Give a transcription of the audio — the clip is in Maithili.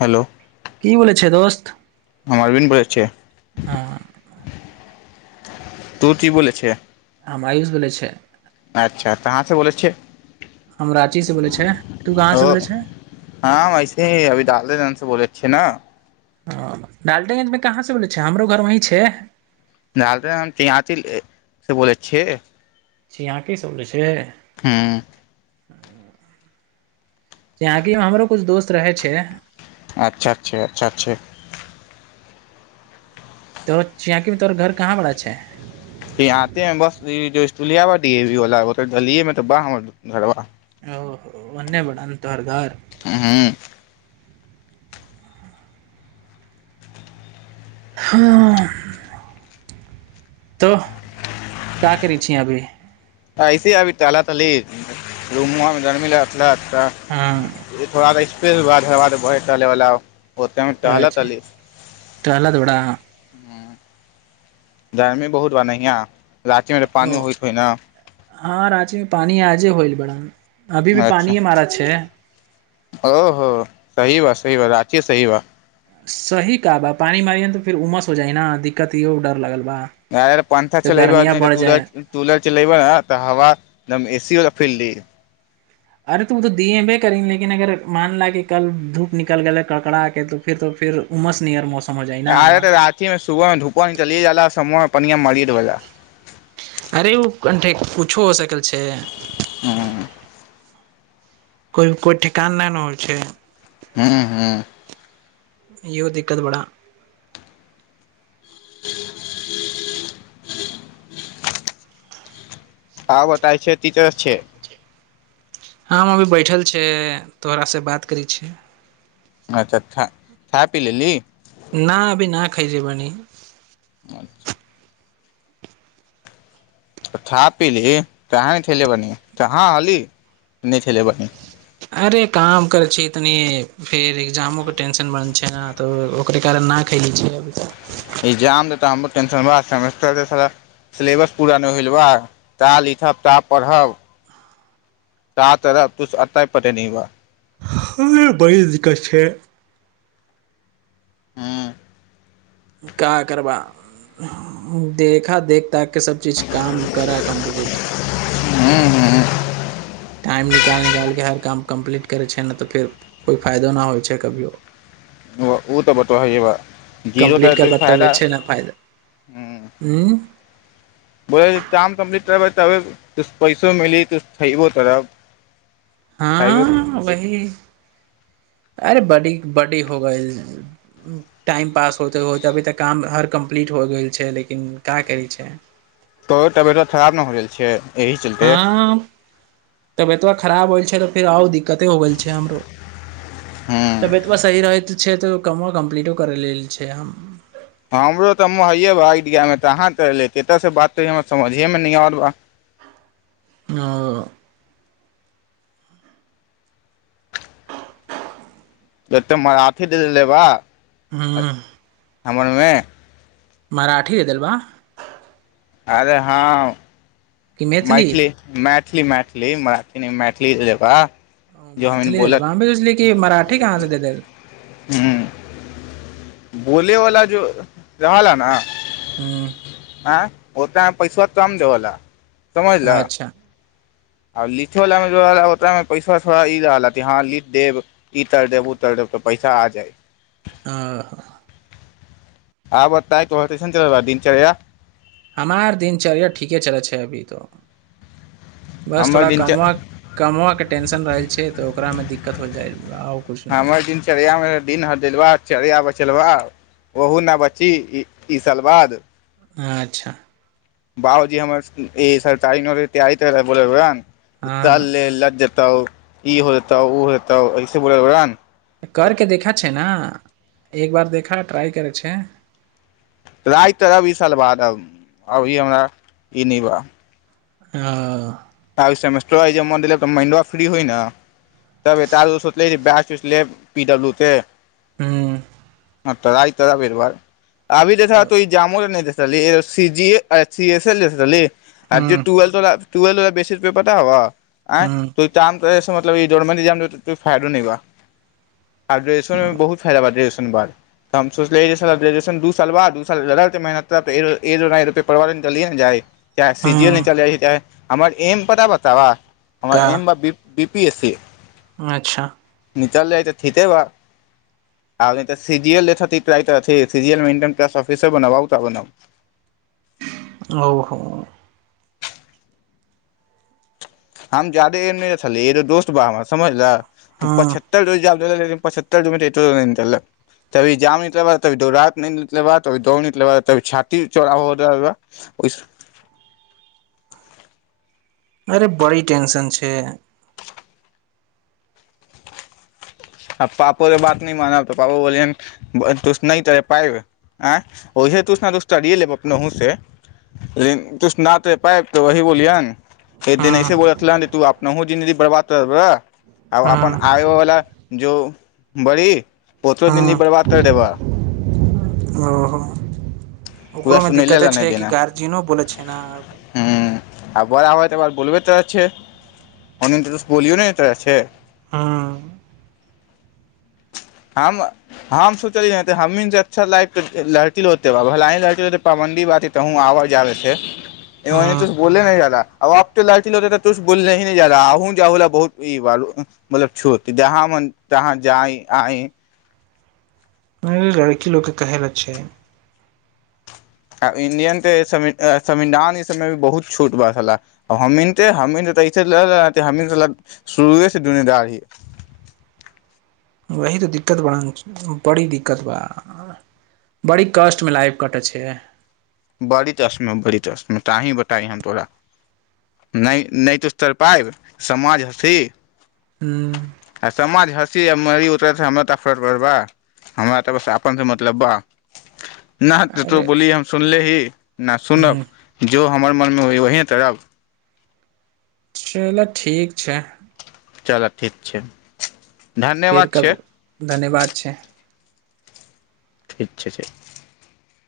हेलो की बोले छै दोस्त हमर अरबिन बोलै छै हँ तो की बोले छै हम आयुष बोलै छै अच्छा कहाँसँ बोलै छियै हम राँची से बोलै छै तू कहाँ ओ से बोलै छै हँ वैसे ही अभी डाल दे बोले छिय ने ह डालटेगंजमे कहाँ से बोलै छै हमरो घर वही छै हम चची से बोलै छियै [unintelligible] ज यहाँ की सुोल छै [unintelligible] हँ य [unintelligible] यहाँ कि हमरो कुछ दोस्त रहे छै अच्छा अच्छा अच्छा छै तोर चियकी मे तोरा घर कहाँ बड़ा छै य आते है बस स्ूलियााील त ब घरबा [unintelligible] ओ ओे ओने बारन तोहर घर हूँ ह तो क्य करी छीिय अभी ऐसे अभी त तली रुमे जर्मिललत [unintelligible] हँ तऽ थोड़ा दै फेर बाद हाद ब टेवला [unintelligible] ओतमे कहहला तली तऽल तथोड़ा [unintelligible] गर्मी बहुत ब ने यैहाँ रातीमे तऽ पानि होइत होइ ने हँ राँचीमे पानी आजे होइल बड़ा अभी भी पानि ह मारा अ्छै ओ हो सही बा सही ब राँचीये सही बा सही कह बा पानी मारियए ने त फर उमस हो जाइ ना दिक्कत ई र लगल बा य पंथा तऽ चलेब गर्मिया तऽ बढ़ जाए टलर चलेबऽ हव एकद एसी [unintelligible] फिल दी अरे तू ओ दिय भे करी लेकिन अगर मान ल कि कल धूप निकल गेलै कड़कड़ा के त फर तो फर उमस नयर मौसम हो जाइ न अरे तऽ राति में सुबह धूपह चलिये जाला समह [unintelligible] पनआ मड़ि दबैा [unintelligible] अरे ओ कठ पूछो हो सकल छै हँ कोइ कोइ ठेकान न न होइ छै हँ हँ इहो दिक्कत बड़ा [inaudible] आ बताय छै ती तस छै हम अभी बैठल छै तोहरासँ बात करै छी अच्छा खा पी लेली न अभी न खाय जे बनी [unintelligible] अचछा त खा पी ली कानी खे बनि कहाँ हली खेलेबनी अरे काम करै छी तनी फेर एग्जामो के टेंशन बन छै ने तऽ ओकरे कारण नहि खैले छै एग्जाम देतह हमरो टेंशन बह सेमेस्टर सँ सारा सिलेबस पूरा नहि होयल बा का लिखब का पढ़ब त त रह तु अता ह पते न बा ह बरी दिकत छै हँ क करबा देखा देख ताक के सब चीज काम करा कम्प्लीट हूँ ह क कै तऽर फ नहि हो छै क [unintelligible] ओ तऽ बतबबा जीरो कम्प्लीट तऽतै करबा फायदा तबे छै ने फायदा ह्म हूं [unintelligible] बोल काम कम्प्लीट करबै तब पैसो मिली त खयबो तरब हँ वही अरे बडी बड्डी हो गेल टाइम पास होते होते अभी तऽ काम हर कम्प्लीट हो गेल छै लेकिन क्य करै छै त तबियत खराब ने हो रहल छै एहि चलते तब एतबा खराब होल छै त फर आ कते हो गेल छै हमरो हूँ तबियत सी रहै छै तऽ कमो कम्प्लीटो कर लेल छै हम हमरो तऽ हम हैयए बा एइडियामे तऽ अहाँ तऽलेतै एतयसँ बात तऽ हमरा समझेमे नहि आर बा आ एतऽ अथी देबा हँ हमरमे मराठ हदेल बा अरे हँ मैथिली मैट मैथिली मैथिल मै मैथिली मरा मैथिल मैथी जे ओ मैथिली ल भी ससली कि मराठी कहाँसँ दे दे हूँ बोले वा जो जवाला न हँ होत ह पैसा कऽम देवला अच्छा आब लिखयवलामे जो रहल ओतयमे पैसा थोड़ा ई रहल कि हँ लिख देब इतर देब ओतर देब तऽ पैसा आ जाय आ आब बताय तो स्टेशन चल रह दिनचर्या हमार दिनचर्या ठीके चलै छै अभी तो बस हमर थोड़ा दिनच कमआ कमआके टेंशन रहै छै तऽ ओकरामे दिक्कत हो जाइ आओ किछु ने हमर दिनचर्या में दिन हरदिलबा चर्या बचलबा ओहू ने बच्ची ई ईशलवाद अच्छा बउजी हमर ई सर त तैयारीोब इ तऽ हँ अले ए ल ज ई होतौ ओ होताौ ऐसे बोल ने कर के देखै छै ने एक बार देखा ट्राइ करै छै राति तऽ रहब ई साल बार अभी हमरा ई नहि बा आ आब सेमेस्टरो आइ जे मन देलक तऽ माइंडो फ्री होइ ने तार दसो लै ब सले पी ब्ल्यू ह्म म आइतार बेरबार अभी देखा हूँ तो ई जामो नहि देखा चल सी जी सी ए लेयै आ जे ुएल तो तुे ल बे प रुपे पता हवा आ हूँ तू त फायो बा आ ग्रेजए मे बहुत फायदाा गए ब हम सोचलए साल ब [unintelligible] चाह् सीे जी एल नहि हूँ चल जाइ छै चाहे हमर एम पता बताव का हमर M B P S C अच्छा निकल जाइ तऽ े ब आ त ठिके बा नइ त सि जी एल निकाल्ब ऑफिस बनब ओहो हम जाादे नहि छले तो दोस्त बा समझल त हँ पछहत्तर रोज जाब पचत्तर द निकल तभी जाम निकल ब दौ निकले बा तभी दौड़ निकल ब ती छाती चौ [unintelligible] अरे बड़ी ेंशन छै आ पापोे बात न मान त पापो बोलिय तुस न तर पाब वह तरए लेब अपने ह से लेकिन तुस न तर पइब तऽ वह बोलियन एक दिन ऐसे हँ बोलत छल तू नहिहु जिन्ददी बर्बाद करबै आ अपन हँ आयवला जो बड़ी ओतरो दिन भी हँ बर्बाद कर देबह पूरा ओकरोमे सुनैले दिक्कते लऽ नहि छै कि देना गार्जियनो बोलै छै नेब बार बोलबे तो तऽ त बोलियौ ने तर छै हँ हम हम सोचलियै तऽ हमहीँ ने जे अच्छा लायक लड़की रहतै बाब भलाही लड़की रहतै पाबन्दी बात ह तहूँ आबर जाबै छै मने त हँ बोल नहि जाा आबब त ले त तु बोलल ही न जा आ जा ल बहुत ई मतल छ जहाँ म जहाँ जा आइ नहि लड़की लोकोे कहैल छै आ इं्डियन ते संविधान ई सभय भी बहुत छोट बात छले हमीने हमीनसे हमी शुरूएसँ जुमदार ही वही तऽ दिक्कत बड़ा बड़ी दिक्कत ब बड़ी कष्टमे लाइफ कटै छै बड़ी तस्म बड़ी तशम तहि बताय हम तोरा नहि नहि तऽ स्तर पायब समाज हथी ह्म आ समाज ह री उतर हमरा त फ पर बा हमरा तऽ बस अपन से मतलब बा [unintelligible] न त तो अरे बोली हम ही न सुुनब ह जो हमर मनमे हो वही तरब चलऽ ठीक छै चलऽ ठीक छै फेर धन्यवाद कब छै धन्यवाद छै ठीक छै ठीक